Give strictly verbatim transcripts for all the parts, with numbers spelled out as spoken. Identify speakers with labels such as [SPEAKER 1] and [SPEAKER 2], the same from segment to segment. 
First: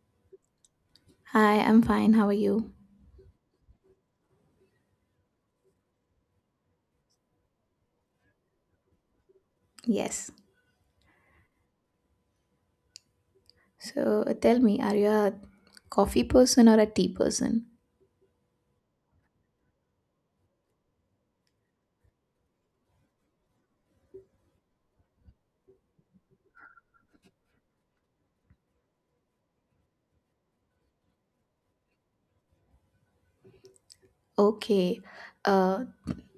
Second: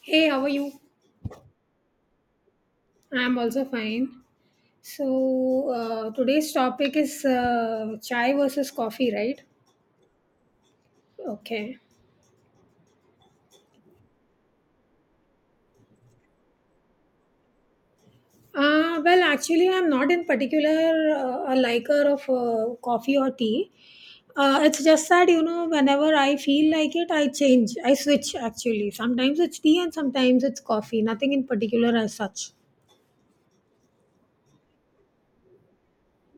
[SPEAKER 1] Hey, how are you?
[SPEAKER 2] Hi, I'm fine. How are you?
[SPEAKER 1] I'm also fine. So, uh, today's topic is uh, chai versus coffee, right?
[SPEAKER 2] Yes.
[SPEAKER 1] Okay.
[SPEAKER 2] So uh, tell me, are you a coffee person or a tea person?
[SPEAKER 1] Uh, well, actually, I'm not in particular uh, a liker of uh, coffee or tea. Uh, it's just that, you know, whenever I feel like it, I change. I switch, actually. Sometimes it's tea and sometimes it's coffee. Nothing in particular as such.
[SPEAKER 2] Okay. Uh,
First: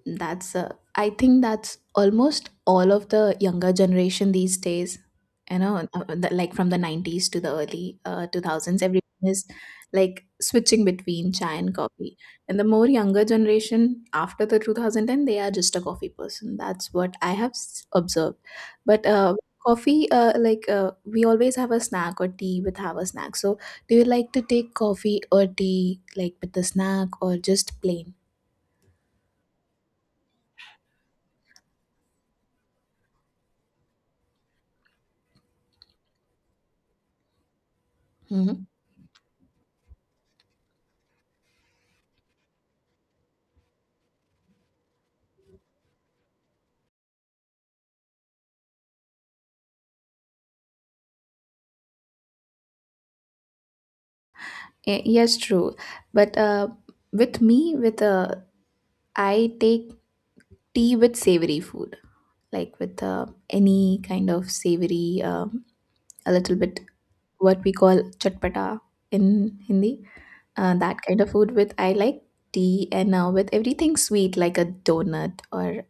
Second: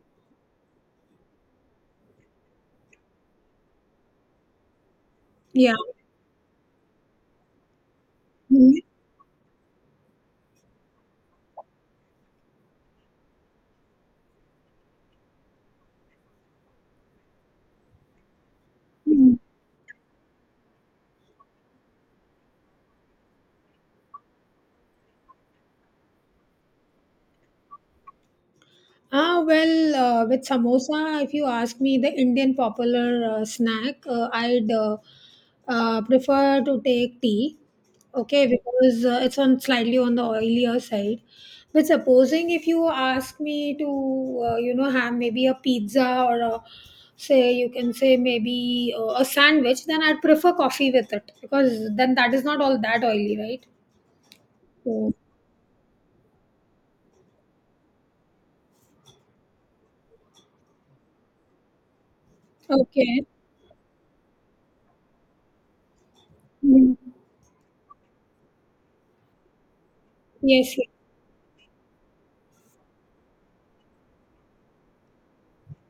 [SPEAKER 2] That's uh, I think that's almost all of the younger generation these days. You
[SPEAKER 1] Yeah.
[SPEAKER 2] know, uh, uh, the, like from the nineties to the early uh, two thousands, everyone is like switching between chai and coffee. And the more younger generation after the two thousand ten, they are just a coffee person. That's what I have s- observed. But uh, coffee, uh, like uh, we always have a snack or tea with have a snack. So do you like to take coffee or tea like with the snack or just plain?
[SPEAKER 1] Ah, well, uh, with samosa, if you ask me, the Indian popular uh, snack, uh, I'd uh, uh, prefer to take tea, okay,
[SPEAKER 2] Mm-hmm.
[SPEAKER 1] because uh, it's on slightly on the oilier side. But supposing if you ask me to, uh, you know, have maybe a pizza or a, say, you can say maybe uh, a sandwich, then I'd prefer coffee with it because then that is not all that oily, right?
[SPEAKER 2] Y-
[SPEAKER 1] So,
[SPEAKER 2] Yes, true. But uh, with me, with uh, I take tea with savory food, like with
[SPEAKER 1] okay.
[SPEAKER 2] uh, any kind of savory, um, a little bit
[SPEAKER 1] Mm.
[SPEAKER 2] what we call chatpata in Hindi. Uh,
[SPEAKER 1] Yes, yes.
[SPEAKER 2] that kind of food with I like tea, and uh, with everything sweet like a donut or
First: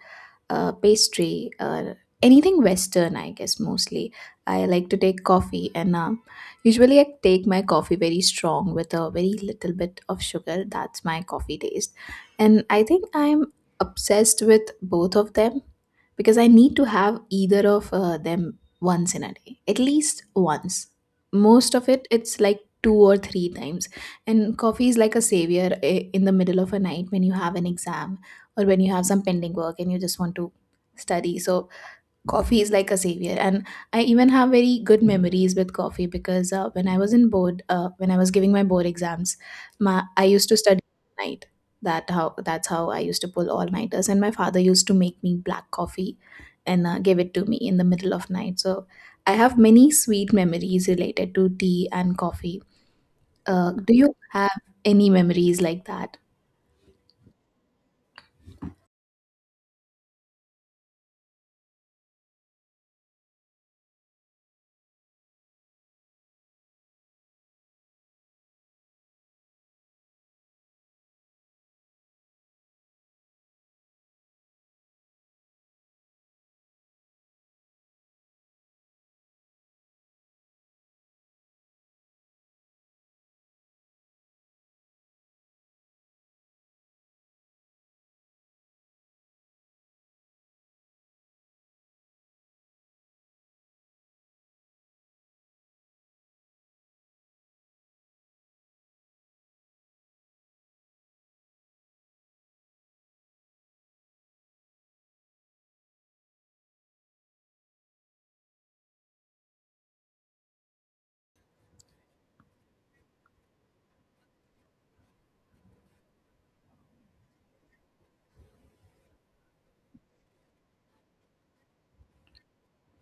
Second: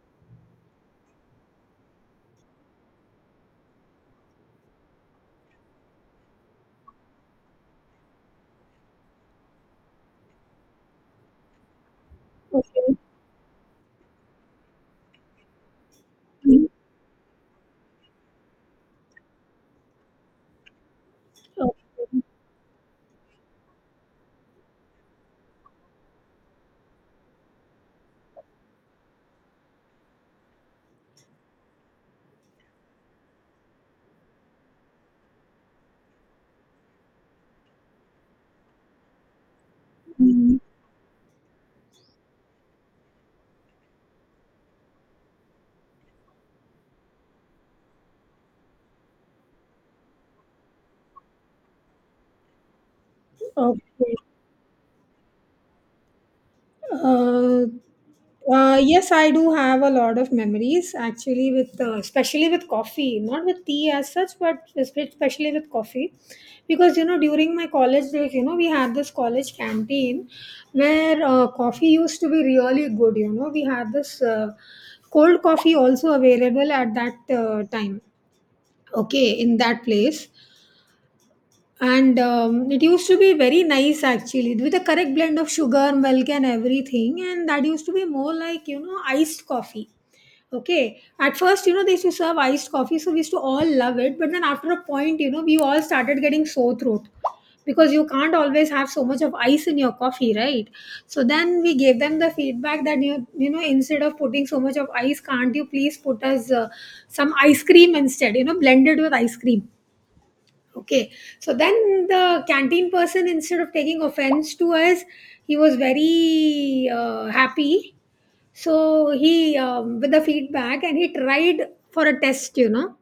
[SPEAKER 2] uh, pastry, uh, anything Western, I guess, mostly. I like to take coffee, and um, usually I take my coffee very strong with a very little bit of sugar. That's my coffee taste. And I
[SPEAKER 1] Okay.
[SPEAKER 2] think I'm obsessed with both of them because I
[SPEAKER 1] Mm.
[SPEAKER 2] need to have either of uh, them once in a day, at least once.
[SPEAKER 1] Okay.
[SPEAKER 2] Most of it, it's like two or three times. And coffee is like a savior i- in the middle of a night when you have an exam, or when you have some pending work and you just want to study. So coffee is like a savior, and i even have very good memories with coffee because uh, when I was in board uh, when I was giving my board exams. My i used to
[SPEAKER 1] Mm,
[SPEAKER 2] study at night. That how that's how i used to pull all nighters, and my father used to make me black coffee and uh, give it to me in the middle of night. So i have many sweet memories related to tea and coffee. Uh, do you
[SPEAKER 1] okay.
[SPEAKER 2] have any memories like that?
[SPEAKER 1] Uh, uh, yes, I do have a lot of memories actually with uh, especially with coffee, not with tea as such, but espe- especially with coffee, because you know during my college days, you know we had this college canteen where uh, coffee used to be really good. You know we had this uh, cold coffee also available at that uh, time. Okay, in that place. And um, it used to be very nice actually with the correct blend of sugar, milk and everything, and that used to be more like, you know, iced coffee. Okay, at first, you know, they used to serve iced coffee, so we used to all love it, but then after a point, you know, we all started getting sore throat because you can't always have so much of ice in your coffee, right? So then we gave them the feedback that you you know, instead of putting so much of ice, can't you please put us uh, some ice cream instead, you know, blended with ice cream. Okay, so then the canteen person, instead of taking offense to us, he was very uh, happy. So he, um, with the feedback, and he tried for a test, you know,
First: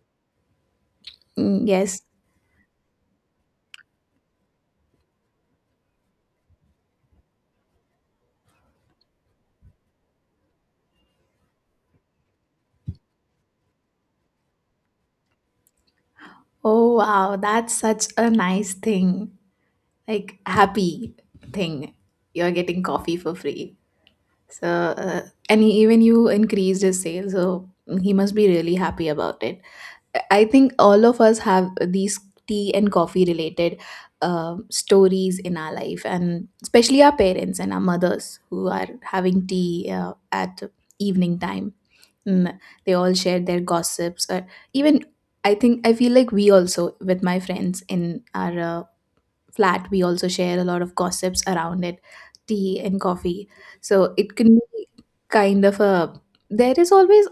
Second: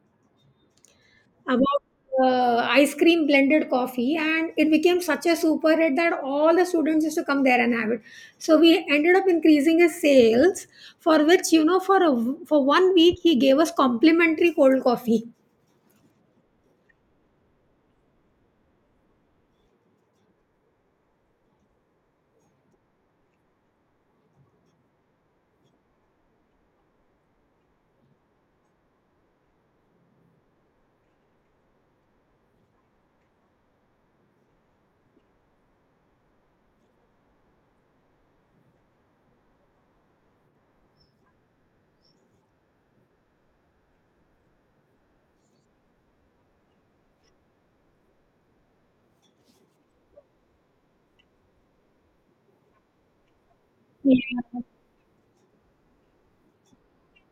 [SPEAKER 2] Mm,
[SPEAKER 1] about
[SPEAKER 2] yes.
[SPEAKER 1] uh, ice cream blended coffee, and it became such a super hit that all the students used to come there and have it. So we ended up increasing his sales, for which, you know, for a, for one week he gave us complimentary cold coffee.
[SPEAKER 2] Oh, wow, that's such a nice thing, like happy thing. You're getting coffee for free. So uh, and he, even you increased his sales, so he must be really happy about it. I think all of us have these tea and coffee related uh, stories in our life, and especially our parents and our mothers who are having tea uh, at evening time. Mm, they all share their gossips, or even i think i feel like we also with my friends in our uh, flat, we also share a lot of gossips around it, tea and coffee. So it can
[SPEAKER 1] Yeah.
[SPEAKER 2] be kind of a, there is always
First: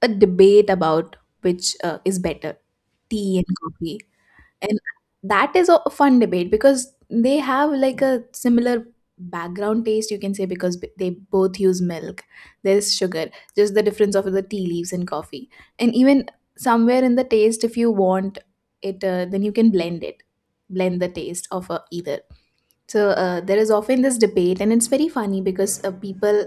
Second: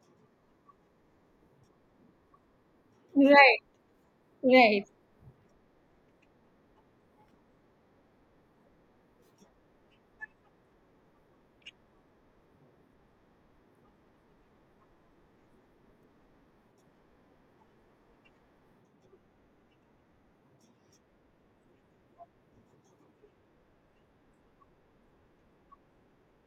[SPEAKER 2] a debate about which uh, is better, tea and
[SPEAKER 1] Right.
[SPEAKER 2] coffee. And
[SPEAKER 1] Right.
[SPEAKER 2] that is a fun debate because they have like a similar background taste, you can say, because b- they both use milk. There's sugar, just the difference of the tea leaves and coffee. And even somewhere in the taste, if you want it, uh, then you can blend it blend the taste of uh, either. So uh, there is often this debate, and it's very funny because uh, people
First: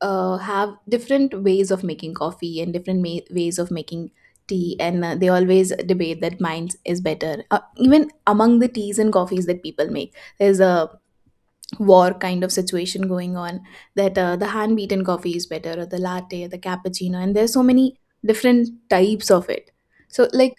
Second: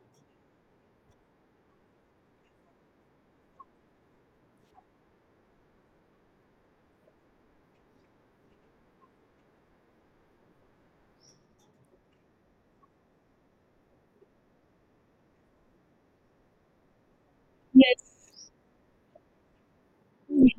[SPEAKER 2] uh, have different ways of making coffee, and different ma- ways of making tea, and uh, they always debate that mine is better. Uh, even among the teas and coffees that people make, there's a war kind of situation going on, that uh, the hand beaten coffee is better, or the latte, the cappuccino, and there's so many
[SPEAKER 1] Yes.
[SPEAKER 2] different types of it. So, like,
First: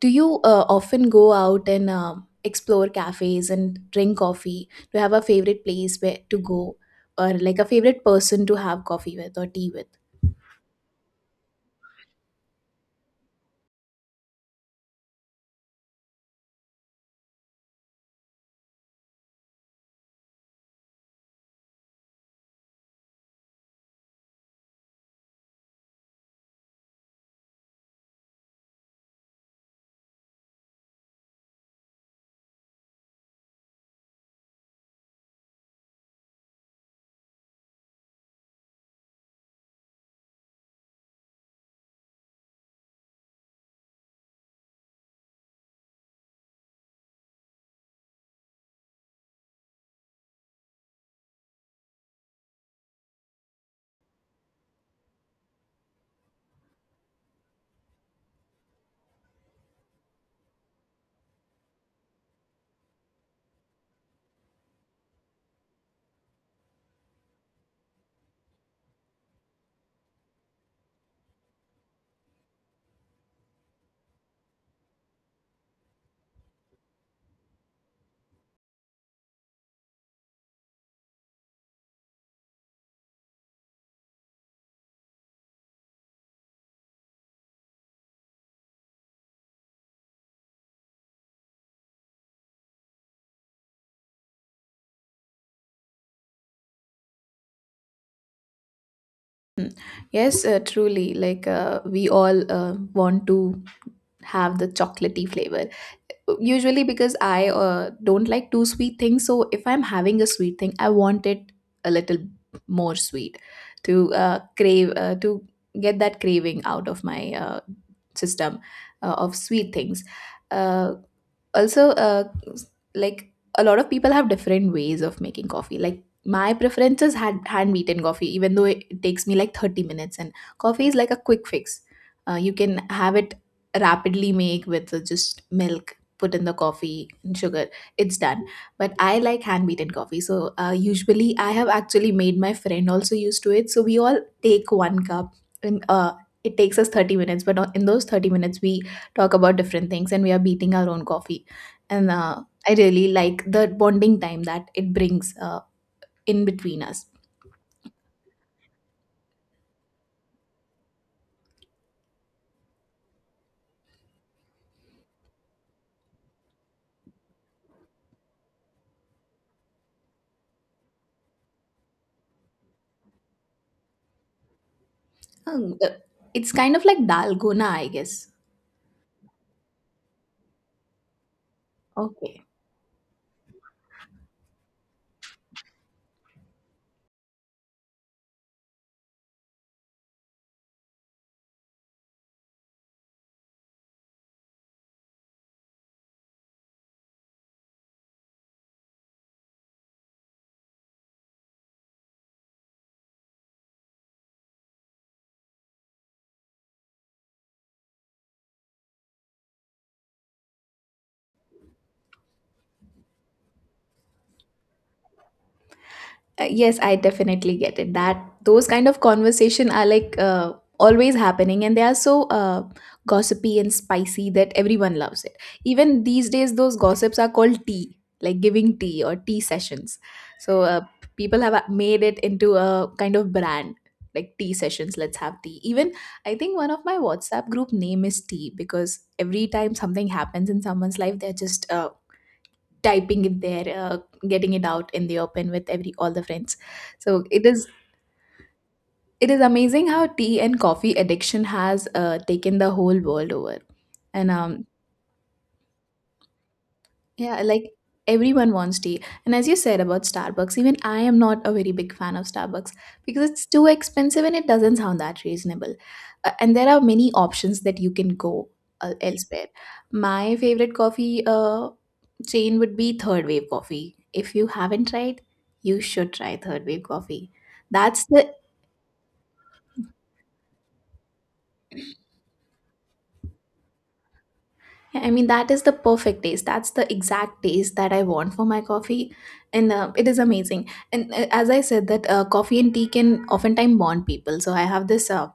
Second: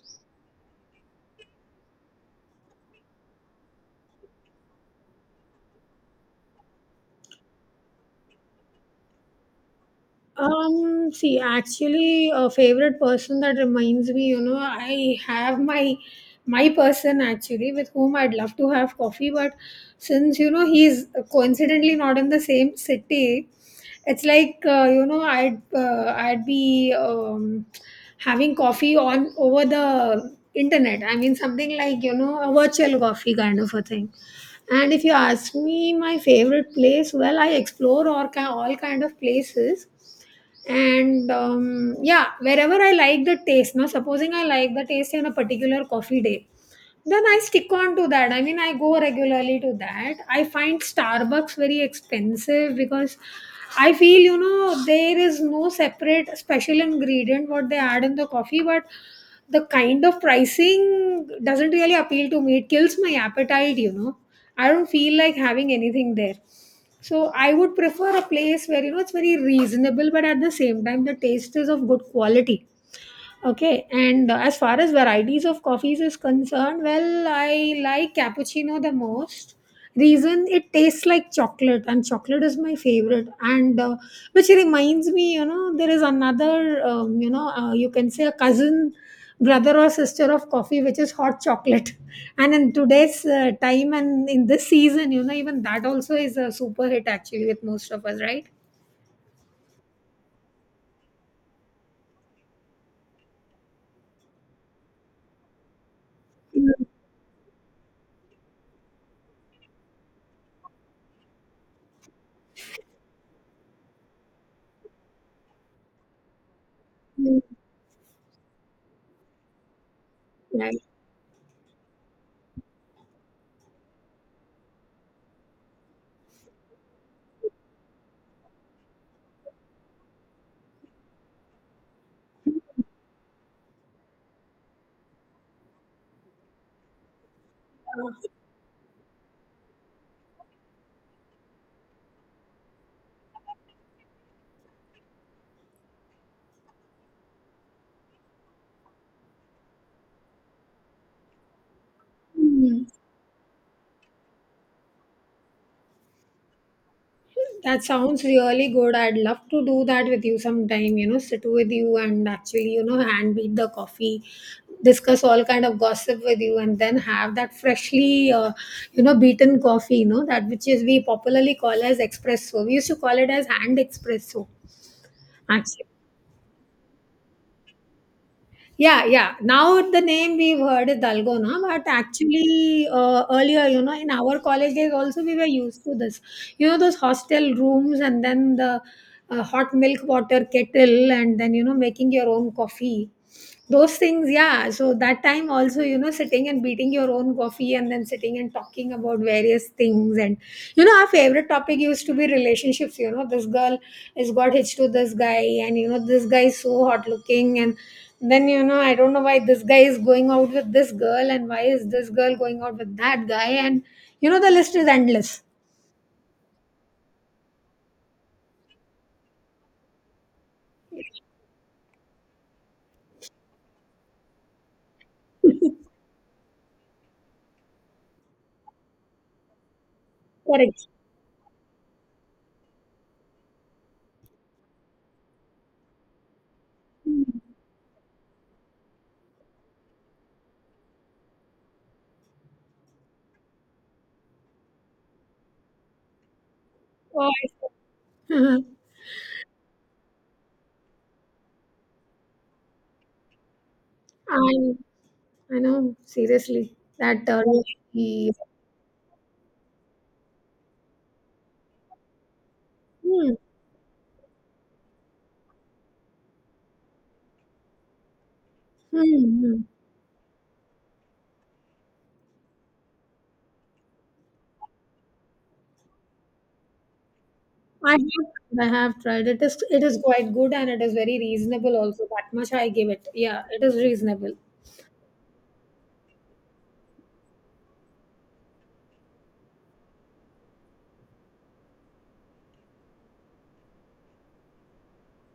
[SPEAKER 2] do you uh, often go out and um explore cafes and drink coffee? Do you have a favorite place where to go, or like a favorite person to have coffee with or tea with?
[SPEAKER 1] Um, see, actually, a favorite person, that reminds me, you know, I have my my person actually with whom I'd love to have coffee, but since you know he's coincidentally not in the same city, it's like uh, you know I'd uh, I'd be um, having coffee on over the internet. I mean, something like you know a virtual coffee kind of a thing. And if you ask me my favorite place, well, I explore all, ki- all kind of places and um, yeah, wherever I like the taste. Now supposing I like the taste in a particular coffee day, then I stick on to that. I mean, I go regularly to that. I find Starbucks very expensive because I feel, you know, there is no separate special ingredient what they add in the coffee, but the kind of pricing doesn't really appeal to me. It kills my appetite, you know. I don't feel like having anything there. So I would prefer a place where you know it's very reasonable, but at the same time the taste is of good quality. Okay, and uh, as far as varieties of coffees is concerned, well, I like cappuccino the most. Reason, it tastes like chocolate, and chocolate is my favorite. And uh, which reminds me, you know, there is another, um, you know, uh, you can say a cousin, brother or sister of coffee, which is hot chocolate. And in today's uh, time and in this season, you know, even that also is a super hit actually with most of us, right?
[SPEAKER 2] Yes, uh, truly. Like uh, we all uh, want to have the chocolatey flavor usually,
[SPEAKER 1] Mm,
[SPEAKER 2] because i uh, don't like too sweet things. So if i'm having a sweet thing, i want it a little more sweet to uh, crave, uh, to get that craving out of my
[SPEAKER 1] mm,
[SPEAKER 2] uh, system, uh, of sweet things.
[SPEAKER 1] right.
[SPEAKER 2] Uh, Also, uh, like a lot of people have different ways of making coffee. Like my preference is hand, hand beaten coffee, even though it takes me like 30 minutes. And coffee is like a quick fix. Uh, you can have it rapidly, make with uh, just milk put in the coffee and sugar. It's done. But i like hand beaten coffee, so uh, usually i have actually made my friend also used to it. So we all take one cup, and uh, it takes us 30 minutes. But in those 30 minutes, we talk about different things, and we are beating our own coffee. And uh, i
[SPEAKER 1] Mm.
[SPEAKER 2] really like the bonding time that it brings uh, in between us.
[SPEAKER 1] That sounds really good. I'd love to do that with you sometime, you know, sit with you and actually, you know, hand beat the coffee, discuss all kind of gossip with you and then have that freshly, uh, you know, beaten coffee, you know, that which is we popularly call as espresso. We used to call it as hand espresso.
[SPEAKER 2] Um,
[SPEAKER 1] Actually.
[SPEAKER 2] uh, it's kind of like dalgona, i guess.
[SPEAKER 1] Yeah, yeah. Now the name we've heard is dalgona, but
[SPEAKER 2] Okay.
[SPEAKER 1] actually uh, earlier, you know, in our college days also we were used to this. You know, those hostel rooms and then the uh, hot milk water kettle and then, you know, making your own coffee. Those things, yeah. So that time also, you know, sitting and beating your own coffee and then sitting and talking about various things. And, you know, our favorite topic used to be relationships. You know, this girl has got hitched to this guy, and, you know, this guy is so hot looking, and then you know, I don't know why this guy is going out with this girl and why is this girl going out with that guy, and you know, the list is endless.
[SPEAKER 2] Uh, yes, I definitely get it. That Those kind of conversation are like uh, always happening, and they are so uh, gossipy and spicy that everyone loves it. Even these days, those gossips are called tea, like giving tea or tea sessions. So uh,
[SPEAKER 1] Correct.
[SPEAKER 2] people have uh, made it into a kind of brand, like tea sessions. Let's have tea. Even I think one of my WhatsApp group name is tea, because every time something happens in someone's life, they're just uh, typing it there, uh, getting it out in the open with every all the friends.
[SPEAKER 1] Oh,
[SPEAKER 2] So
[SPEAKER 1] I
[SPEAKER 2] it is
[SPEAKER 1] see. Mhm.
[SPEAKER 2] it is amazing how tea and coffee addiction has uh, taken the whole world over, and um,
[SPEAKER 1] I, I know seriously that
[SPEAKER 2] yeah,
[SPEAKER 1] uh,
[SPEAKER 2] like
[SPEAKER 1] really-
[SPEAKER 2] everyone wants tea. And as you said about Starbucks, even I am not a very big fan of Starbucks, because
[SPEAKER 1] hmm,
[SPEAKER 2] it's too expensive and it doesn't sound that reasonable. Uh, and there are many options that you can go uh,
[SPEAKER 1] hmm,
[SPEAKER 2] elsewhere.
[SPEAKER 1] hmm.
[SPEAKER 2] My favorite coffee uh, chain would be Third Wave Coffee. If you haven't tried, you should try Third Wave Coffee.
[SPEAKER 1] I
[SPEAKER 2] That's the.
[SPEAKER 1] have I have tried it. Is it is quite good, and it is very reasonable also, that much I give it. Yeah, it is reasonable.
[SPEAKER 2] Yeah, I mean, that is the perfect taste. That's the exact taste that I want for my coffee. And uh, it is amazing. And uh, as I said, that uh, coffee and tea can oftentimes bond people. So I have this uh,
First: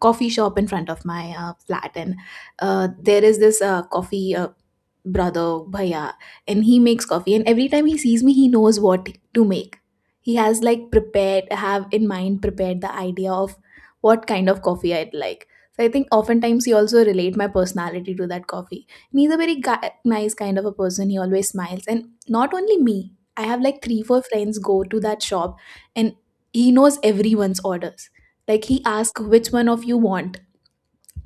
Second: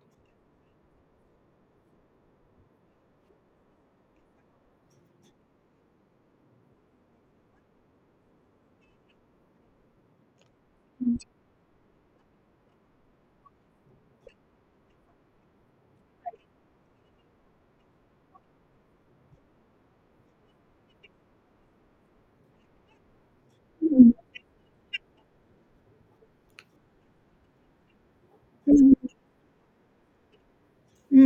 [SPEAKER 2] coffee shop in front of my uh, flat, and uh, there is this uh, coffee uh, brother bhaiya, and he makes coffee, and every time he sees me he knows what to make. He has like prepared have in mind prepared the idea of what kind of coffee i'd like. So i think oftentimes he also relate my personality to that coffee, and he's a very gui- nice kind of a person. He always smiles, and not only me, I have like three
[SPEAKER 1] Mhm.
[SPEAKER 2] four friends go to that shop, and he knows everyone's orders. Like he asks which one of you want,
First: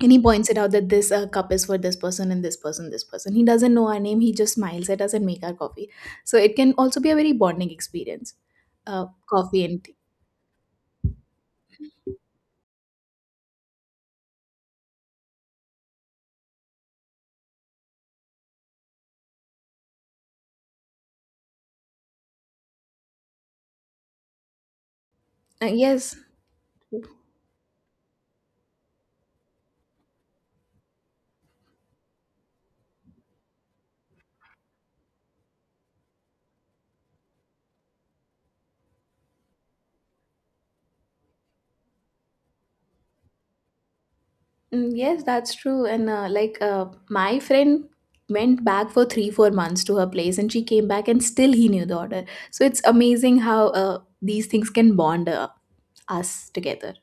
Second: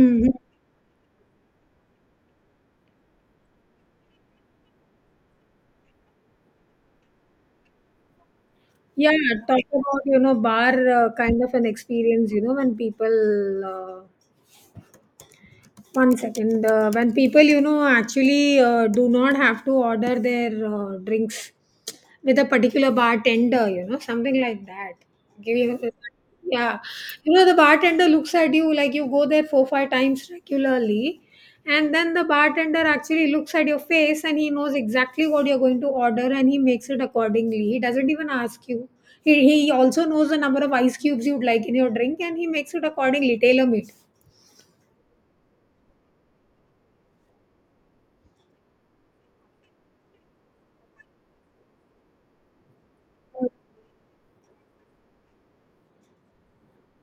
[SPEAKER 2] and he points it out that this uh, cup is for this person, and this person, this person. He doesn't know our name. He just smiles at us and make our coffee. So it can also be a very bonding experience. Uh,
[SPEAKER 1] Yeah,
[SPEAKER 2] coffee
[SPEAKER 1] talk
[SPEAKER 2] and tea.
[SPEAKER 1] about you know bar uh, kind of an experience, you know, when people uh, one second. Uh, when people, you know, actually uh, do not have to order their uh, drinks with a particular bartender, you know, something like that. Give
[SPEAKER 2] Uh,
[SPEAKER 1] you,
[SPEAKER 2] yes.
[SPEAKER 1] yeah, you know, the bartender looks at you like you go there four five times regularly, and then the bartender actually looks at your face and he knows exactly what you're going to order and he makes it accordingly. He doesn't even ask you. He, he also knows the number of ice cubes you'd like in your drink and he makes it accordingly, tailor made.
[SPEAKER 2] Mm, yes, that's true. And uh, like uh, my friend went back for three, four months to her place, and she came back, and still he knew the order. So it's amazing how uh, these things can bond uh, us together.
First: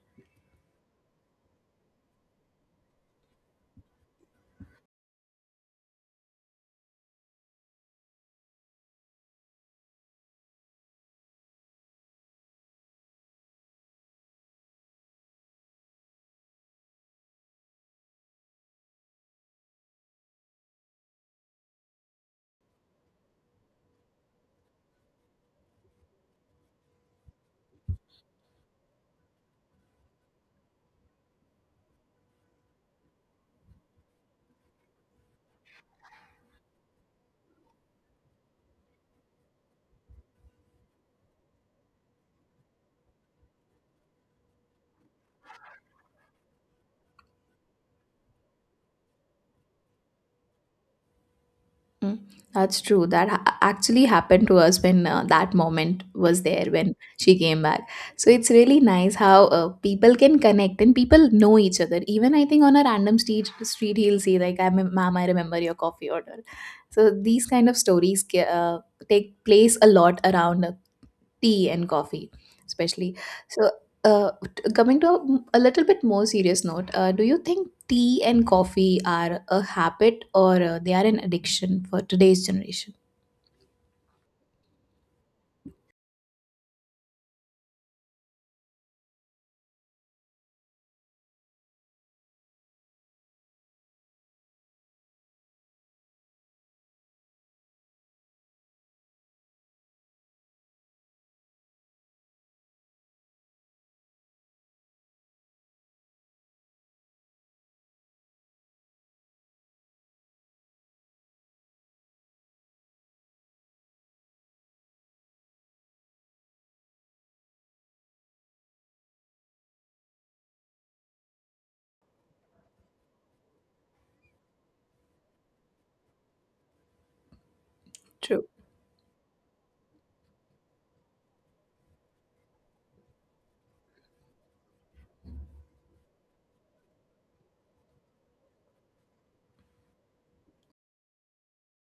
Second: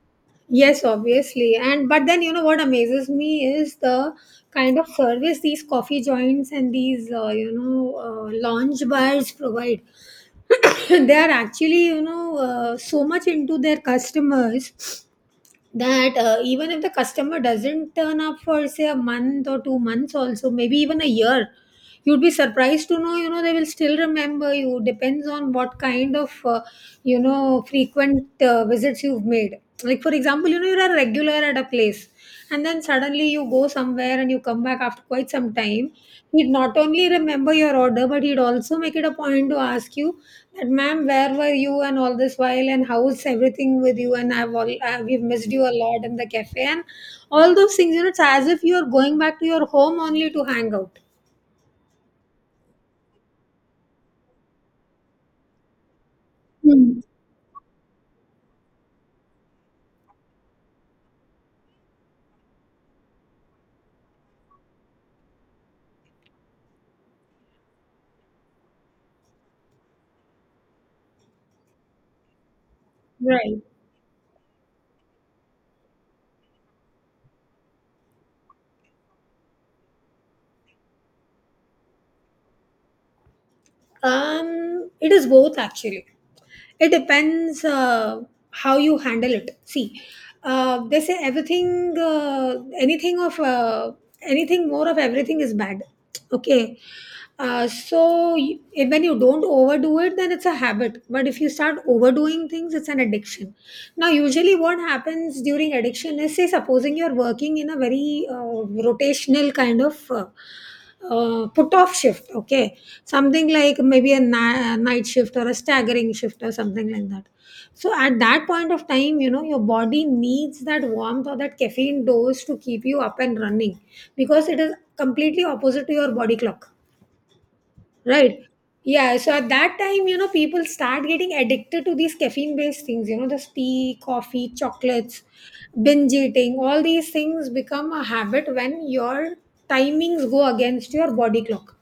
[SPEAKER 1] Yes, obviously. And but then you know what amazes me is the kind of service these coffee joints and these uh, you know uh, lounge bars provide. They are actually you know uh, so much into their customers that uh, even if the customer doesn't turn up for say a month or two months also, maybe even a year, you'd be surprised to know, you know, they will still remember you. Depends on what kind of, uh, you know, frequent uh, visits you've made. Like, for example, you know, you're a regular at a place and then suddenly you go somewhere and you come back after quite some time. He'd not only remember your order, but he'd also make it a point to ask you that, ma'am, where were you and all this while, and how's everything with you? And I've all, uh, we've missed you a lot in the cafe and all those things. You know, it's as if you're going back to your home only to hang out.
[SPEAKER 2] Mm, that's true. That ha- actually happened to us when uh, that moment was there when
[SPEAKER 1] Hmm.
[SPEAKER 2] she came back. So it's really nice how uh, people can connect and people know each other. Even I think on a random street street, he'll say like, "I mem- ma'am, I remember your coffee order." So these kind of stories ca- uh, take place a lot around uh, tea and coffee, especially.
[SPEAKER 1] Right.
[SPEAKER 2] So, uh, t- coming to a, a little bit more serious note, uh, do you think tea and coffee are a habit, or uh, they are an addiction for today's generation?
[SPEAKER 1] Um, it is both actually. It depends uh, how you handle it. See, uh, they say everything, uh, anything of uh, anything more of everything is bad. Okay. Uh, so y- if, when you don't overdo it, then it's a habit. But if you start overdoing things, it's an addiction. Now, usually, what happens during addiction is, say, supposing you're working in a very uh, rotational kind of uh, uh, put off shift, okay, something like maybe a na- night shift or a staggering shift or something like that. So, at that point of time, you know, your body needs that warmth or that caffeine dose to keep you up and running because it is completely opposite to your body clock. Right.
[SPEAKER 2] True.
[SPEAKER 1] Yeah. So at that time, you know, people start getting addicted to these caffeine based things, you know, the tea, coffee, chocolates, binge eating, all these things become a habit when your timings go against your body clock.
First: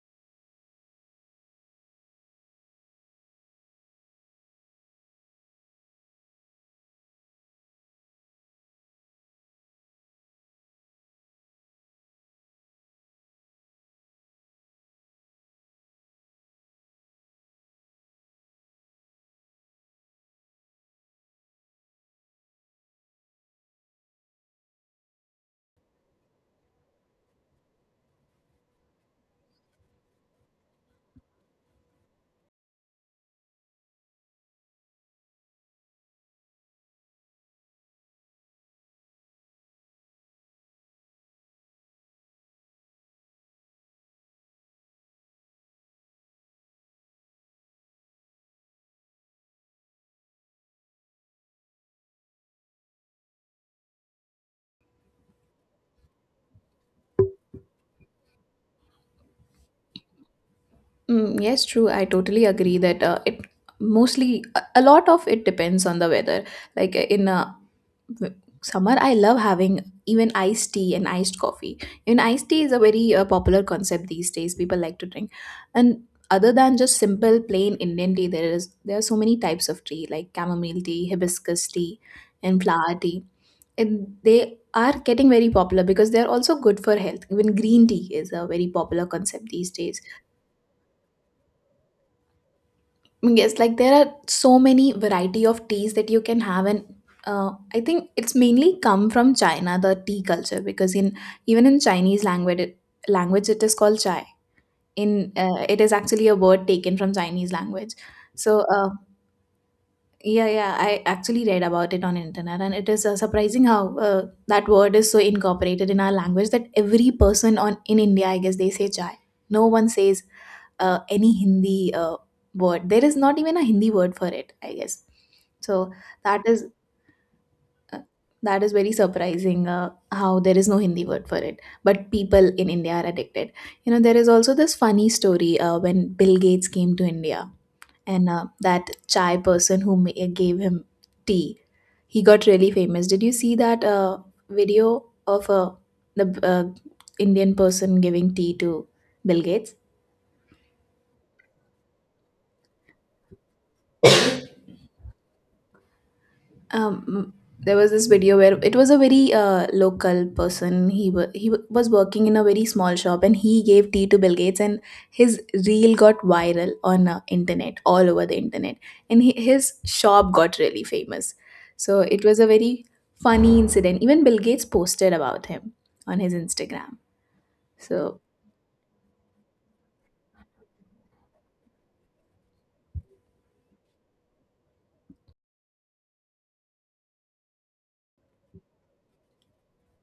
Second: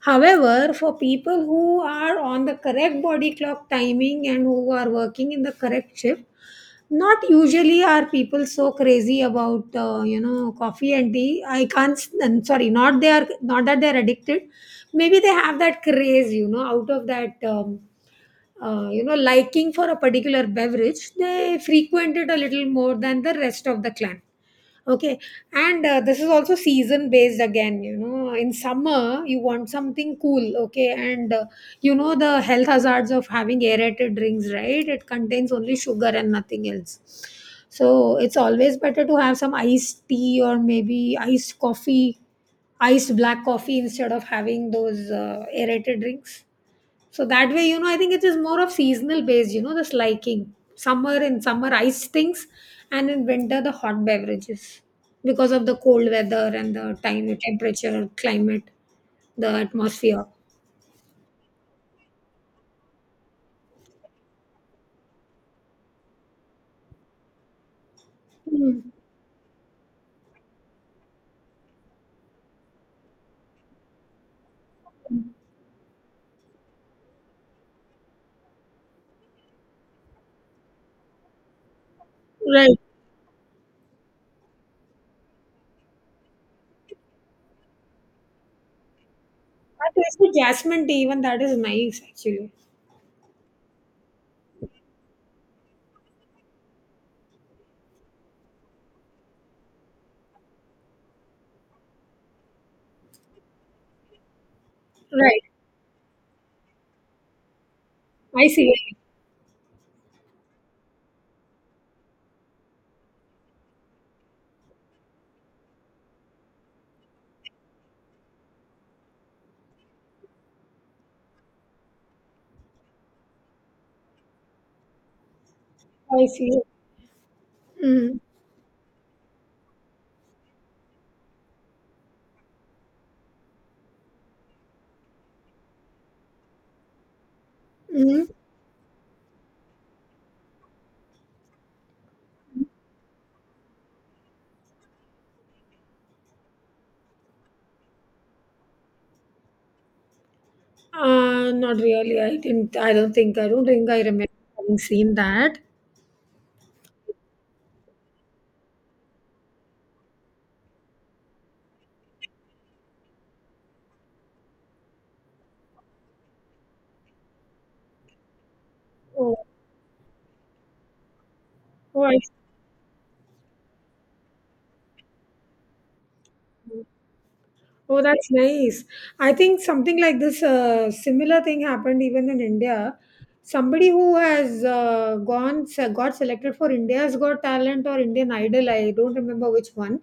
[SPEAKER 1] However, for people who are on the correct body clock timing and who are working in the correct shift, not usually are people so crazy about uh, you know coffee and tea. I can't s- I'm sorry, not they are not that they're addicted. Maybe they have that craze, you know, out of that um, uh, you know, liking for a particular beverage. They frequent it a little more than the rest of the clan. Okay, and uh, this is also season based again. You know, in summer you want something cool. Okay, and uh, you know the health hazards of having aerated drinks, right? It contains only sugar and nothing else. So it's always better to have some iced tea or maybe iced coffee, iced black coffee instead of having those uh, aerated drinks. So that way, you know, I think it is more of seasonal based, you know, the liking. Summer in summer ice things, and in winter the hot beverages because of the cold weather and the time, temperature, climate, the atmosphere.
[SPEAKER 2] Mm, yes, true. I totally agree that uh, it mostly, a a lot of it depends on the weather. Like uh, in uh,
[SPEAKER 1] Mm.
[SPEAKER 2] summer, i love having even iced tea and iced coffee. Even iced tea is a very uh, popular concept these days, people like to drink. And other than just simple plain indian tea, there is there are so many types of tea, like chamomile tea, hibiscus tea, and
[SPEAKER 1] Right.
[SPEAKER 2] flower tea, and they are getting very popular because they are also good for health. Even green tea is a very popular concept these
[SPEAKER 1] That
[SPEAKER 2] days.
[SPEAKER 1] is the jasmine tea, even that is nice actually.
[SPEAKER 2] Yes, like there are so many variety of teas that you can have, and uh, I think it's mainly come from China, the tea culture, because in even in Chinese language, it, language it is called chai. In
[SPEAKER 1] Right.
[SPEAKER 2] uh, it is actually a word taken from Chinese language.
[SPEAKER 1] I
[SPEAKER 2] So,
[SPEAKER 1] see.
[SPEAKER 2] uh, yeah, yeah, I actually read about it on internet, and it is uh, surprising how uh, that word is so incorporated in our language that every person on in India, I guess they say chai. No one says uh, any Hindi uh, word. There is not even a Hindi word for it, I guess. So
[SPEAKER 1] I
[SPEAKER 2] that
[SPEAKER 1] see.
[SPEAKER 2] is uh,
[SPEAKER 1] Mm.
[SPEAKER 2] that is very surprising uh, how there is no Hindi word for it, but people in India are addicted. You know, there is also this funny story uh, when Bill Gates came to India,
[SPEAKER 1] Mm.
[SPEAKER 2] and uh, that chai person who ma- gave him tea, he got really famous. Did you see that uh, video of uh, the uh, Indian person giving tea to Bill Gates?
[SPEAKER 1] Uh, not really. I didn't I don't think I don't think I remember having seen that.
[SPEAKER 2] um there was this video where it was a very uh, local person. he wa- he wa- was working in a very small shop, and he gave tea to Bill Gates, and his reel got viral on uh, internet, all over the internet, and he,
[SPEAKER 1] Oh.
[SPEAKER 2] his shop got really famous. So
[SPEAKER 1] Oh, I...
[SPEAKER 2] it was a very funny incident. Even Bill Gates posted about him on his Instagram.
[SPEAKER 1] Oh,
[SPEAKER 2] So.
[SPEAKER 1] that's nice. I think something like this, uh, similar thing happened even in India. Somebody who has uh, gone se- got selected for India's Got Talent or Indian Idol, I don't remember which one.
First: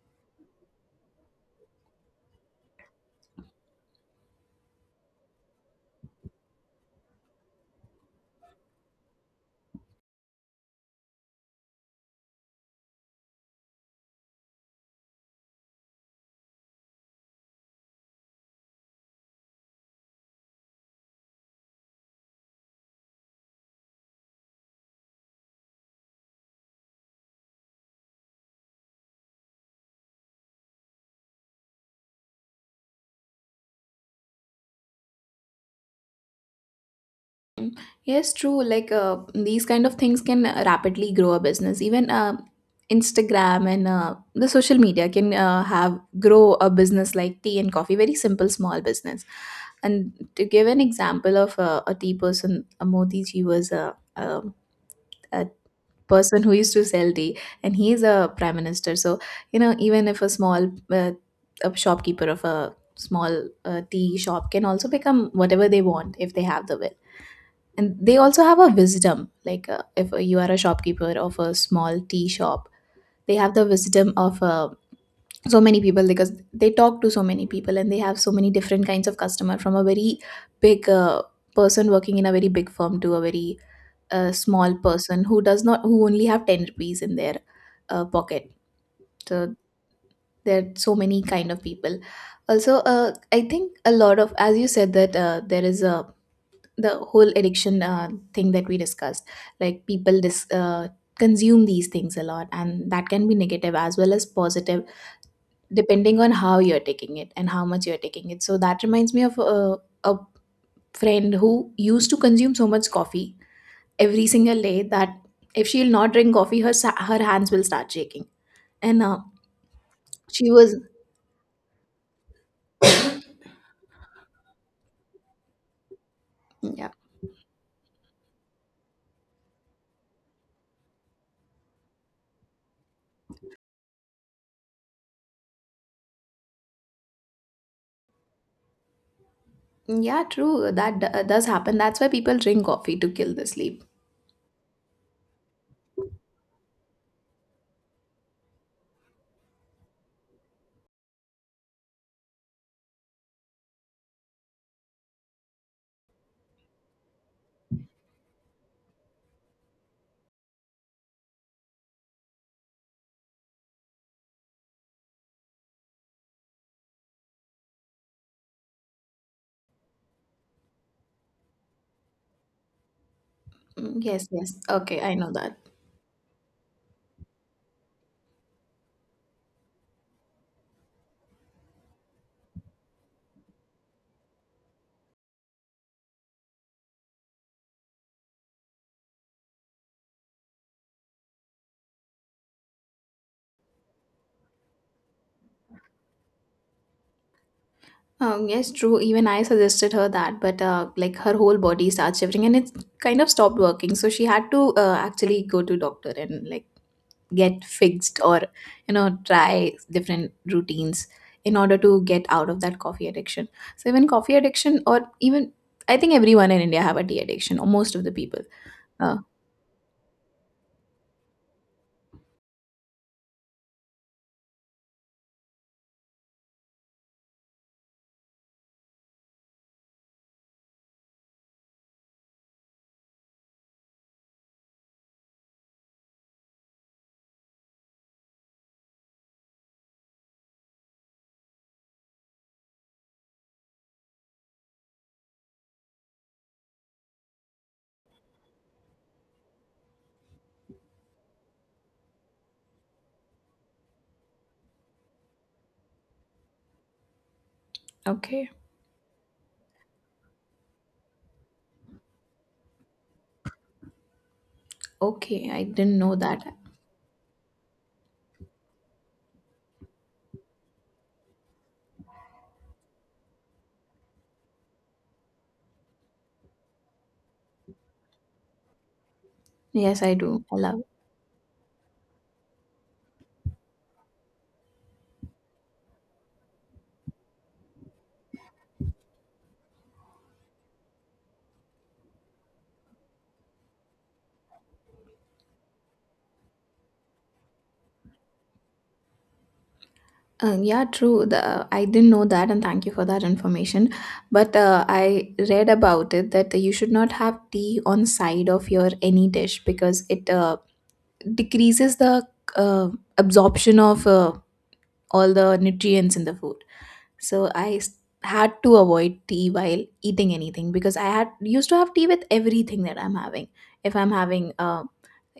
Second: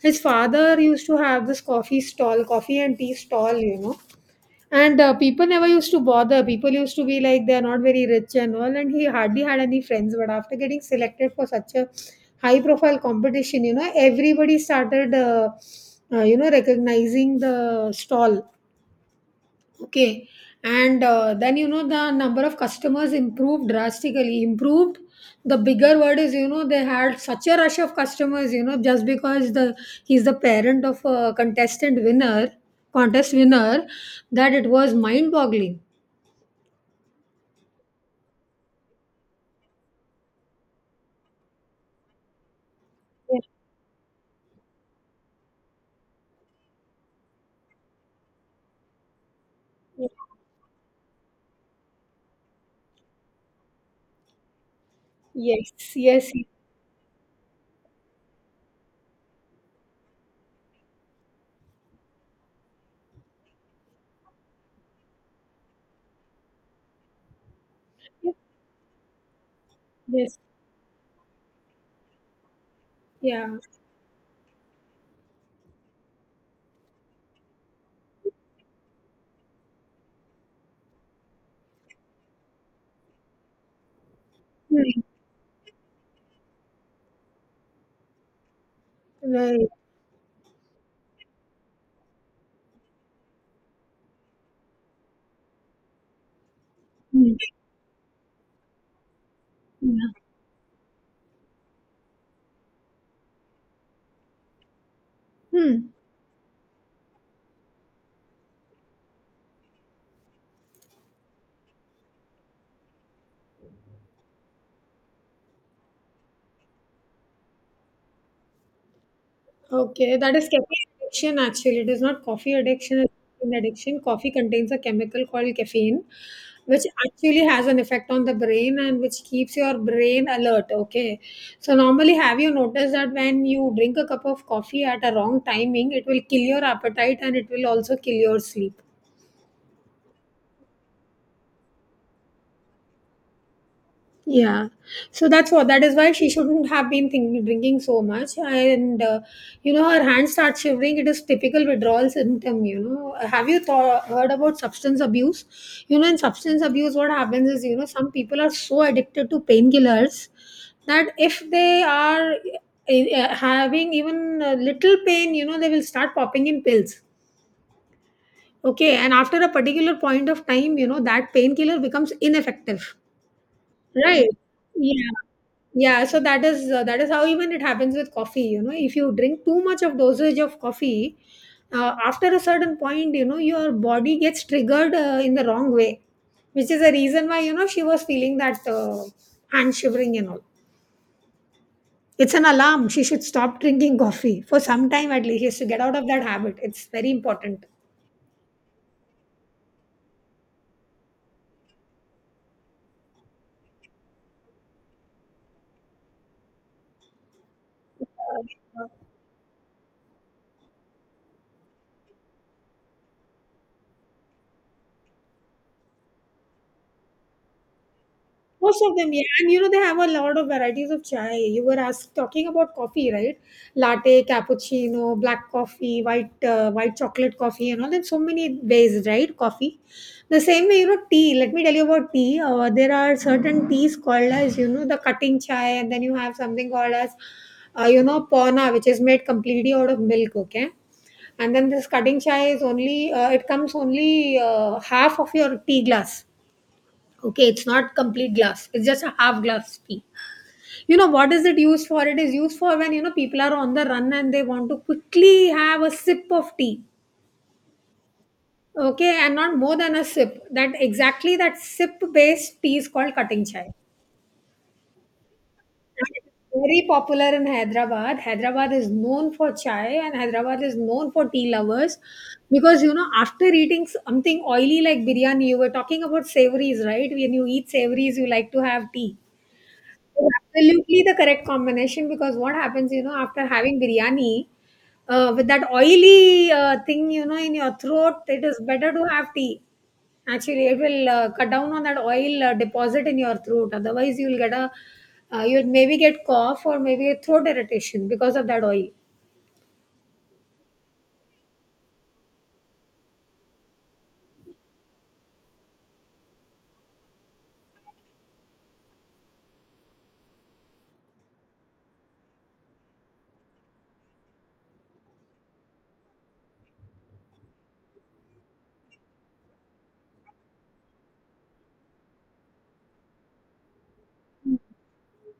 [SPEAKER 1] His father used to have this coffee stall, coffee and tea stall, you know. And uh, people never used to bother. People used to be like they're not very rich and all, and he hardly had any friends. But after getting selected for such a high profile competition, you know, everybody started, uh, uh, you know, recognizing the stall. Okay. And uh, then, you know, the number of customers improved drastically. Improved, the bigger word is, you know, they had such a rush of customers, you know, just because the he's the parent of a contestant winner, contest winner, that it was mind boggling.
[SPEAKER 2] Yes, true. Like uh, these kind of things can rapidly grow a business. Even uh, Instagram and uh, the social media can uh, have grow a business like tea and coffee, very simple small business. And to give an example of uh, a tea person, a Modi ji was a, a, a
[SPEAKER 1] Yes, yes, yes,
[SPEAKER 2] person
[SPEAKER 1] yes,
[SPEAKER 2] who used to sell tea, and he is a prime minister. So you know, even if a small uh, a shopkeeper of a small uh, tea shop can also become whatever they want if they have the will, and they also have a wisdom, like uh, if
[SPEAKER 1] yes,
[SPEAKER 2] you are a shopkeeper of a small tea shop, they
[SPEAKER 1] yeah.
[SPEAKER 2] have the wisdom of uh, so many people, because they talk to so many people, and they have so many different kinds of customer, from a very big uh, person working in a very big firm, to a very uh, small
[SPEAKER 1] Right.
[SPEAKER 2] person who does not, who only have ten rupees in their uh, pocket. So
[SPEAKER 1] Right.
[SPEAKER 2] there are so many kind of people. Also, uh, I think a lot of, as you said, that uh, there is a the whole
[SPEAKER 1] Hmm.
[SPEAKER 2] addiction uh, thing that we discussed, like people
[SPEAKER 1] Yeah.
[SPEAKER 2] dis- uh, consume these things a lot, and that can be negative as well as positive,
[SPEAKER 1] Hmm.
[SPEAKER 2] depending on how you're taking it and how much you're taking it. So that reminds me of a, a friend who used to consume so much coffee every single day, that if she'll not drink coffee, her sa- her hands will start shaking. And uh,
[SPEAKER 1] Okay, that is
[SPEAKER 2] she was.
[SPEAKER 1] caffeine addiction actually. It is not coffee addiction, it's caffeine addiction. Coffee contains a chemical called caffeine, which
[SPEAKER 2] Yeah,
[SPEAKER 1] actually has an effect on the brain and which keeps your brain alert. Okay. So normally, have you noticed that when you drink a cup of coffee at a wrong timing, it will kill your appetite and it will also kill your sleep?
[SPEAKER 2] yeah, true that d- does happen. That's why people drink coffee, to kill the sleep.
[SPEAKER 1] Yeah, so that's what, that is why she shouldn't have been think, drinking so much, and uh, you know, her hands start shivering. It is typical withdrawal symptom. You know, have you thought heard about substance abuse? You know, in substance abuse, what happens is, you know, some people are so addicted to painkillers that if they are uh, having even a little pain, you know, they will start popping in pills. Okay, and after a particular point of time, you know, that painkiller becomes ineffective,
[SPEAKER 2] Mm,
[SPEAKER 1] right?
[SPEAKER 2] yes, yes. Okay, I know that.
[SPEAKER 1] Yeah, so that is uh, that is how even it happens with coffee. You know, if you drink too much of dosage of coffee, uh, after a certain point, you know, your body gets triggered uh, in the wrong way, which is the reason why, you know, she was feeling that uh, hand shivering and all. It's an alarm. She should stop drinking coffee for some time at least. She has to get out of that habit. It's very important.
[SPEAKER 2] Um, yes, true. Even I suggested her that, but uh, like her whole body starts shivering, and it kind of stopped working. So she had to uh, actually go to doctor, and like get fixed, or you know try different routines in order to get out of that coffee addiction. So even coffee addiction, or even I think everyone in India have a tea addiction, or most of the people.
[SPEAKER 1] Most of them,
[SPEAKER 2] uh,
[SPEAKER 1] yeah. And you know, they have a lot of varieties of chai. You were asked talking about coffee, right? Latte, cappuccino, black coffee, white uh, white chocolate coffee, and all. There's so many ways, right? Coffee. The same way, you know, tea. Let me tell you about tea. Uh, there are certain teas called as, you know, the cutting chai, and then you have something called as, uh, you know, pona, which is made completely out of milk. Okay. And then this cutting chai is only, uh, it comes only uh, half of your tea glass. Okay, it's not complete glass. It's just a half glass tea. You know what is it used for? It is used for when, you know, people are on the run and they want to quickly have a sip of tea.
[SPEAKER 2] okay.
[SPEAKER 1] Okay, and not more than a sip. That exactly, that sip based tea is called cutting chai.
[SPEAKER 2] Okay, I didn't know that.
[SPEAKER 1] Very popular in Hyderabad. Hyderabad is known for chai and Hyderabad is known for tea lovers because, you know, after eating something oily like biryani, you were talking about savories, right? When you eat savories, you like to have tea.
[SPEAKER 2] Yes, I do, I love.
[SPEAKER 1] Absolutely the correct combination because what happens, you know, after having biryani, uh, with that oily uh, thing, you know, in your throat, it is better to have tea. Actually, it will uh, cut down on that oil uh, deposit in your throat. Otherwise, you'll get a, uh, you'll maybe get cough or maybe a throat irritation because of that oil.
[SPEAKER 2] Uh, yeah, true, the, I didn't know that, and thank you for that information. But uh, I read about it that you should not have tea on side of your any dish, because it uh, decreases the uh, absorption of uh, all the nutrients in the food. So I s- had to avoid tea while eating anything, because I had used to have tea with everything that I'm having. If I'm having uh,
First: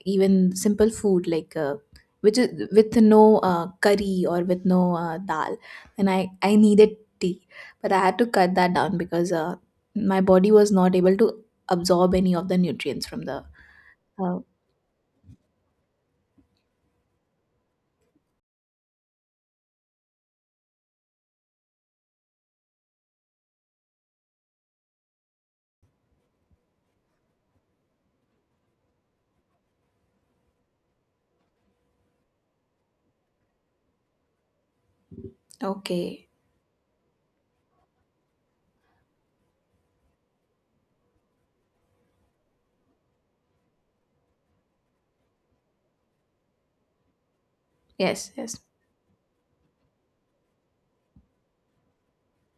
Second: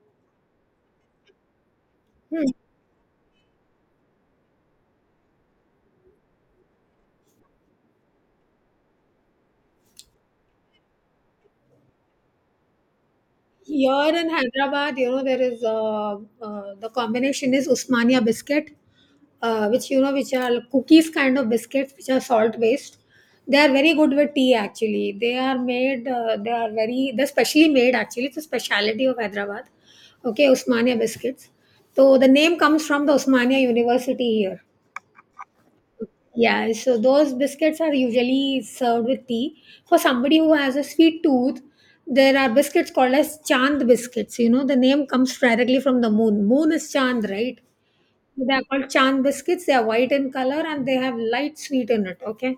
[SPEAKER 2] even simple food, like uh, which is with no uh, curry or with no uh, dal, then I I needed tea, but I had to cut that down because uh, my body was not able to absorb any of the nutrients from the.
[SPEAKER 1] Here in
[SPEAKER 2] Uh,
[SPEAKER 1] Hyderabad, you know, there is uh, uh, the combination is Usmania biscuit, uh, which, you know, which are cookies kind of biscuits, which are salt based. They are very good with tea. Actually, they are made. Uh, they are very. They're specially made. Actually, it's a specialty of Hyderabad. Okay, Usmania biscuits. So the name comes from the Usmania University here.
[SPEAKER 2] okay.
[SPEAKER 1] Yeah, so those biscuits are usually served with tea. For somebody who has a sweet tooth, there are biscuits called as chand biscuits. You know, the name comes directly from the moon. Moon is chand, right?
[SPEAKER 2] Yes.
[SPEAKER 1] They
[SPEAKER 2] Yes.
[SPEAKER 1] are called chand biscuits. They are white in color and they have light sweet in it. Okay,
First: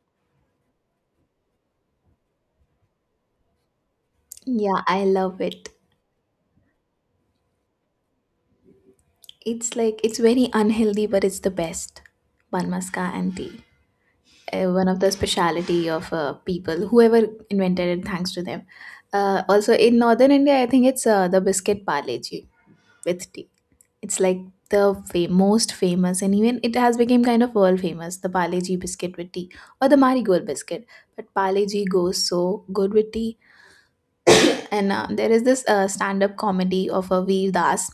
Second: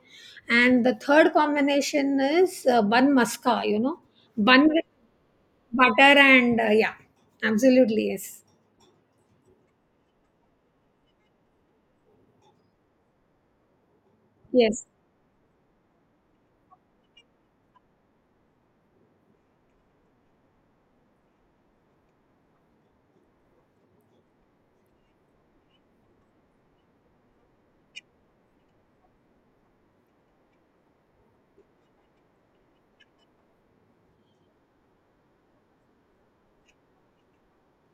[SPEAKER 1] and the third combination is uh, bun maska. You know, bun
[SPEAKER 2] Yeah,
[SPEAKER 1] with
[SPEAKER 2] I love it.
[SPEAKER 1] butter and uh, yeah, absolutely, yes,
[SPEAKER 2] It's like it's very unhealthy, but it's the best. Banmaska and tea, uh,
[SPEAKER 1] yes,
[SPEAKER 2] one of the speciality of uh, people. Whoever invented it, thanks to them. Uh, also in northern India, I think it's uh, the biscuit parleji with tea. It's like the fa- most famous, and even it has become kind of world famous. The parleji biscuit with tea, or the marigold biscuit, but parleji goes so good with tea. And uh, there is this uh, stand-up comedy of a Veer Das.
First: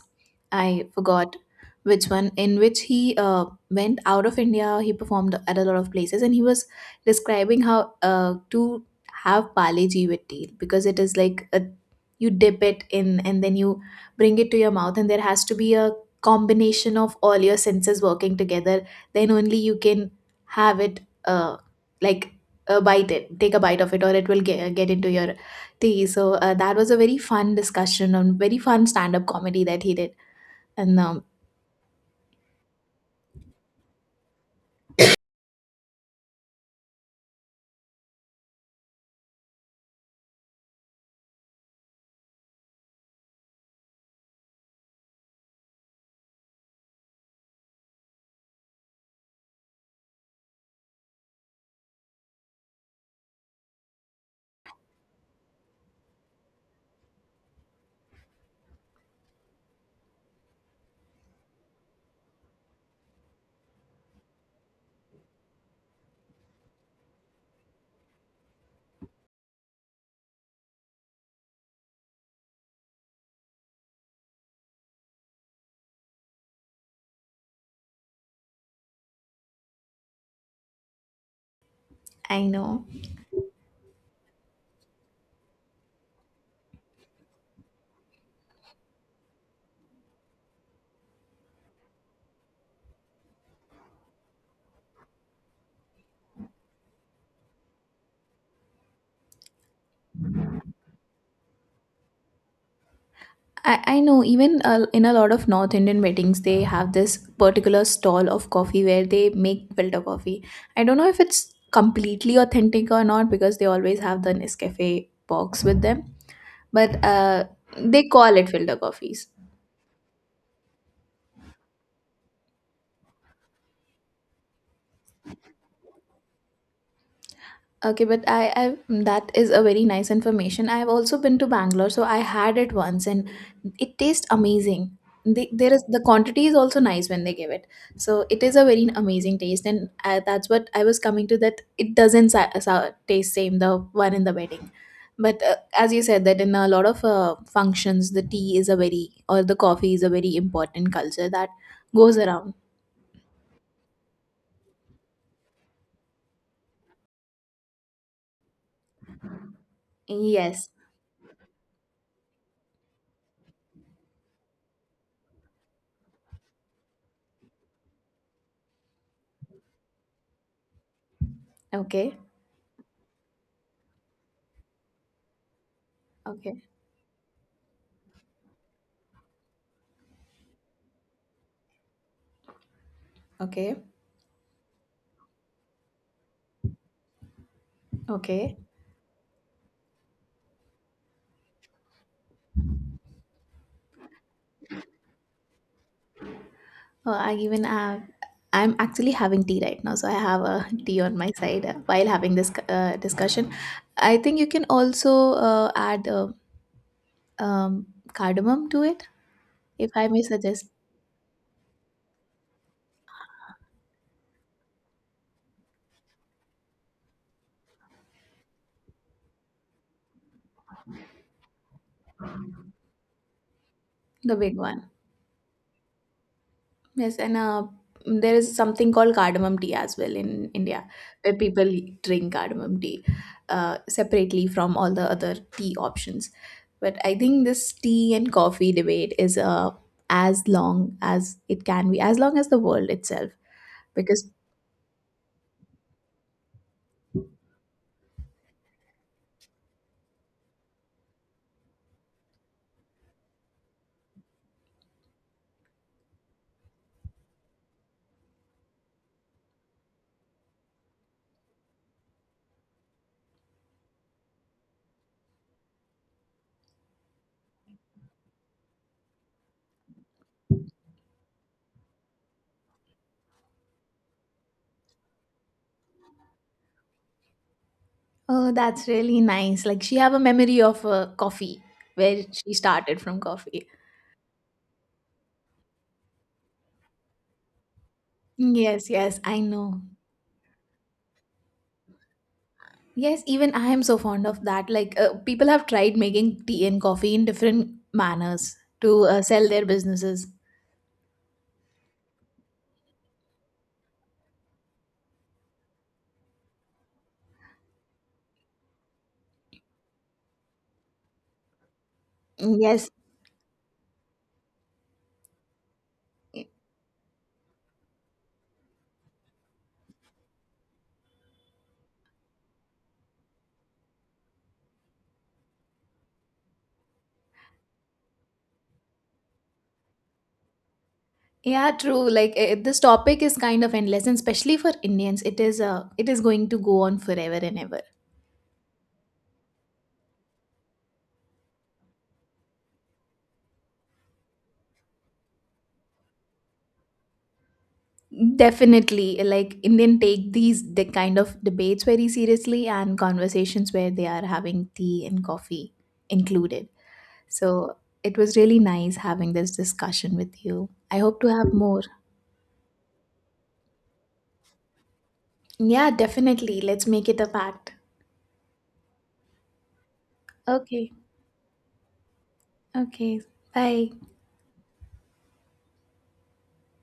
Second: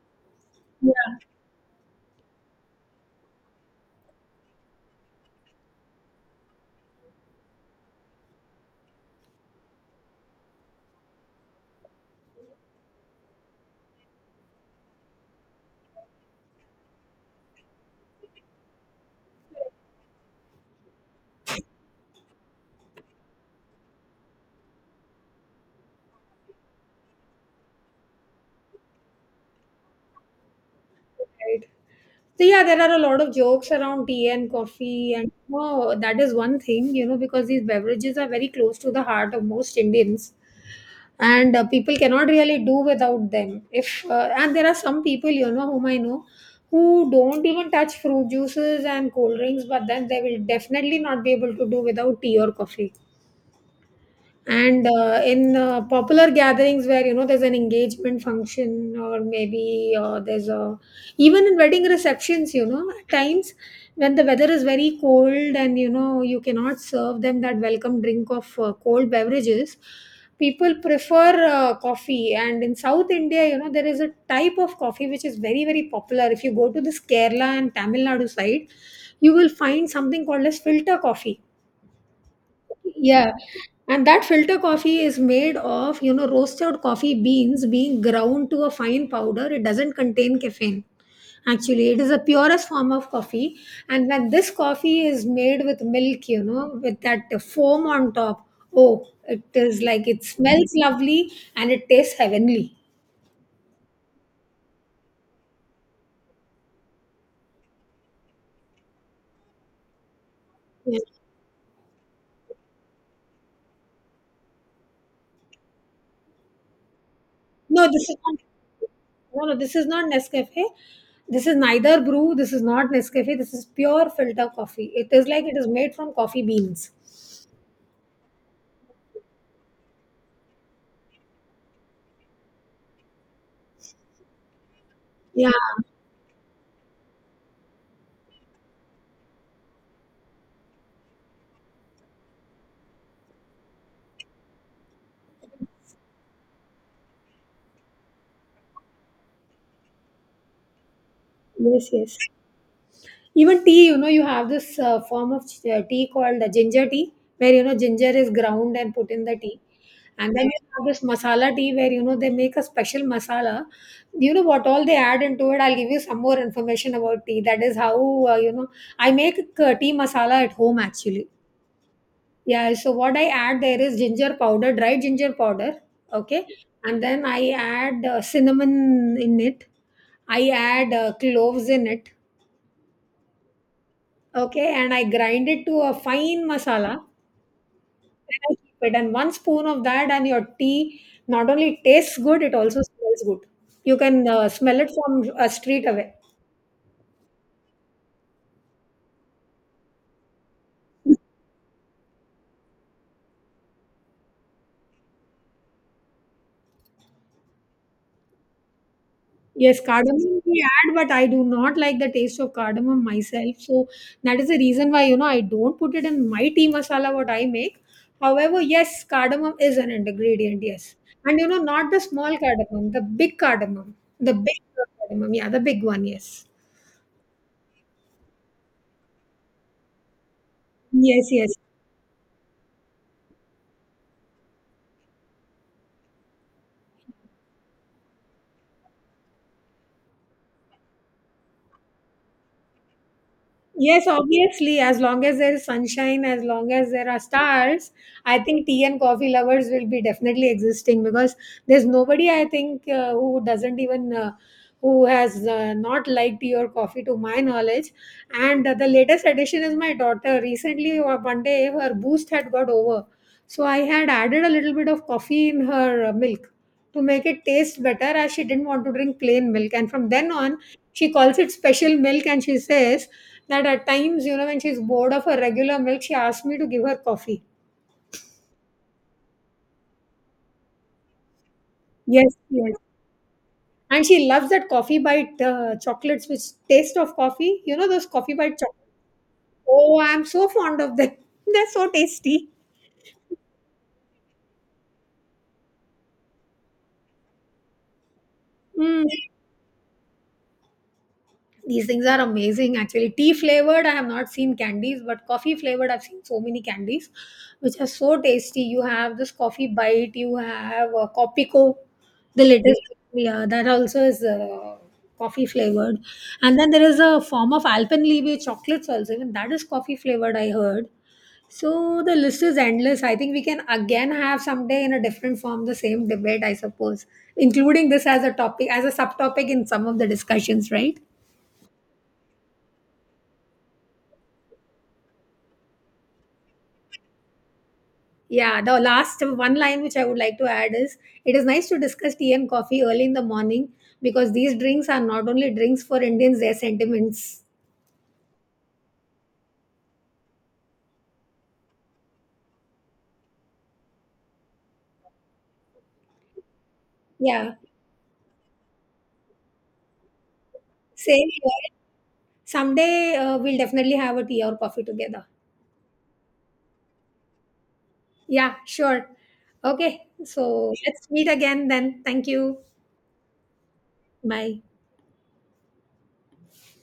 [SPEAKER 2] I forgot which one, in which he uh, went out of India. He performed at a lot of places, and he was describing how uh, to have Pale Ji with tea, because it is like a, you dip it in, and then you bring it to your mouth, and there has to be a combination of all your senses working together. Then only you can have it, uh, like, uh, bite it, take a bite of it, or it will get, get into your Tee. So uh, that was a very fun discussion, and very fun stand-up comedy that he did. And um,
[SPEAKER 1] right. So yeah, there are a lot of jokes around tea and coffee, and oh, that is one thing, you know, because these beverages are very close to the heart of most Indians, and uh, people cannot really do without them. If uh, and there are some people, you know, whom I know, who don't even touch fruit juices and cold drinks, but then they will definitely not be able to do without tea or coffee. And uh, in uh, popular gatherings where, you know, there's an engagement function or maybe uh, there's a, even in wedding receptions, you know, at times when the weather is very cold and you know, you cannot serve them that welcome drink of uh, cold beverages, people prefer uh, coffee. And in south india, you know, there is a type of coffee which is very very popular. If you go to this kerala and tamil nadu side, you will find something called as filter coffee.
[SPEAKER 2] I know.
[SPEAKER 1] Yeah, and that filter coffee is made of, you know, roasted coffee beans being ground to a fine powder. It doesn't contain caffeine. Actually, it is the purest form of coffee. And when this coffee is made with milk, you know, with that foam on top, oh, it is like it smells lovely and it tastes heavenly.
[SPEAKER 2] I, I know. Even uh, in a lot of North Indian weddings, they have this particular stall of coffee where they make filter coffee. I don't
[SPEAKER 1] Yeah.
[SPEAKER 2] know if it's completely authentic or not, because they always have the Nescafe box with them, but uh,
[SPEAKER 1] No,
[SPEAKER 2] they
[SPEAKER 1] this is
[SPEAKER 2] call
[SPEAKER 1] not.
[SPEAKER 2] it filter coffees.
[SPEAKER 1] No, no, this is not Nescafe. This is neither brew. This is not Nescafe. This is pure filter coffee. It is like it is made from coffee beans.
[SPEAKER 2] Okay, but I, I that is a very nice information. I have also been to Bangalore, so I had it once, and it tastes amazing. The,
[SPEAKER 1] Yeah.
[SPEAKER 2] there is the quantity is also nice when they give it, so it is a very amazing taste, and uh that's what I was coming to. That it doesn't sa- sa- taste same, the one in the wedding, but uh, as you said that in a lot of uh, functions, the tea is a very, or the coffee is a very important culture that
[SPEAKER 1] Yes, yes.
[SPEAKER 2] goes around.
[SPEAKER 1] Even tea, you know, you have this uh, form of ch- uh, tea called the ginger tea, where you know ginger is ground and put in the tea, and then you
[SPEAKER 2] Yes.
[SPEAKER 1] have this masala tea where you know they make a special masala. You know what all they add into it. I'll give you some more information about tea. That is how uh, you know, I make uh, tea masala at home actually.
[SPEAKER 2] Okay.
[SPEAKER 1] Yeah. So what I add there is ginger powder, dried ginger powder, okay,
[SPEAKER 2] Okay.
[SPEAKER 1] and then I add uh, cinnamon in it. I add uh, cloves in it.
[SPEAKER 2] Okay.
[SPEAKER 1] Okay, and I grind it to a fine masala. Then I
[SPEAKER 2] Okay.
[SPEAKER 1] keep it, and one spoon of that, and your tea not only tastes good, it also smells good. You can uh, smell it from a street away.
[SPEAKER 2] Uh, I even have, I'm actually having tea right now, so I have a tea on my side uh, while having this uh, discussion. I think you can also uh, add uh, um, cardamom to it,
[SPEAKER 1] Yes,
[SPEAKER 2] if I may
[SPEAKER 1] cardamom we
[SPEAKER 2] suggest.
[SPEAKER 1] add, but I do not like the taste of cardamom myself. So that is the reason why, you know, I don't put it in my tea masala what I make. However, yes, cardamom is an ingredient. Yes, and you know, not the small cardamom, the big cardamom, the
[SPEAKER 2] The big
[SPEAKER 1] big uh,
[SPEAKER 2] one.
[SPEAKER 1] cardamom. Yeah, the big one. Yes.
[SPEAKER 2] Yes, and uh, there is something called cardamom tea as well in India,
[SPEAKER 1] Yes,
[SPEAKER 2] where
[SPEAKER 1] yes.
[SPEAKER 2] people drink cardamom tea uh, separately from all the other tea options. But I think this tea and coffee debate is uh, as long as it can be, as long as the world itself.
[SPEAKER 1] Yes,
[SPEAKER 2] Because.
[SPEAKER 1] obviously, as long as there is sunshine, as long as there are stars, I think tea and coffee lovers will be definitely existing, because there's nobody, I think, uh, who doesn't even uh, who has uh, not liked tea or coffee to my knowledge. And uh, the latest addition is my daughter. Recently, uh, one day her boost had got over, so I had added a little bit of coffee in her uh, milk to make it taste better, as she didn't want to drink plain milk. And from then on, she calls it special milk, and she says that at times, you know, when she's bored of her regular milk, she asks me to give her coffee.
[SPEAKER 2] Oh, that's really nice. Like, she have a memory of uh, coffee, where
[SPEAKER 1] Yes,
[SPEAKER 2] she
[SPEAKER 1] yes.
[SPEAKER 2] started from coffee.
[SPEAKER 1] And she loves that coffee bite uh, chocolates, which taste of coffee. You know, those coffee bite
[SPEAKER 2] Yes,
[SPEAKER 1] chocolates.
[SPEAKER 2] yes, I know.
[SPEAKER 1] Oh, I'm so fond of them. They're so tasty.
[SPEAKER 2] Yes, even I am so fond of that. Like, uh, people have tried making tea and coffee in different manners
[SPEAKER 1] Mm.
[SPEAKER 2] to uh, sell their businesses.
[SPEAKER 1] These things are amazing actually. Tea flavored I have not seen candies, but coffee flavored I've seen so many candies which are so tasty. You have this coffee bite, you have uh, copico, the latest.
[SPEAKER 2] Yes.
[SPEAKER 1] Yeah, that also is uh, coffee flavored. And then there is a form of alpenliebe chocolates also, even that is coffee flavored, I heard. So the list is endless. I think we can again have someday in a different form the same debate, I suppose, including this as a topic, as a subtopic in some of the discussions, right?
[SPEAKER 2] Yeah, true. Like eh, this topic is kind of endless, and especially for Indians, it is uh, it is going to go on forever and ever.
[SPEAKER 1] Yeah, the last one line which I would like to add is, it is nice to discuss tea and coffee early in the morning because these drinks are not only drinks for Indians, they're sentiments.
[SPEAKER 2] Definitely, like Indian take these the kind of debates very seriously, and conversations where they are having tea and coffee included.
[SPEAKER 1] Yeah,
[SPEAKER 2] So it was really nice having this discussion with you. I hope to
[SPEAKER 1] same
[SPEAKER 2] have
[SPEAKER 1] here.
[SPEAKER 2] more.
[SPEAKER 1] Someday uh, we'll definitely have a tea or coffee together.
[SPEAKER 2] Yeah, definitely. Let's make it a pact.
[SPEAKER 1] Yeah, sure. Okay, so
[SPEAKER 2] Okay.
[SPEAKER 1] let's meet again then. Thank you.
[SPEAKER 2] Okay. Bye.
[SPEAKER 1] Bye.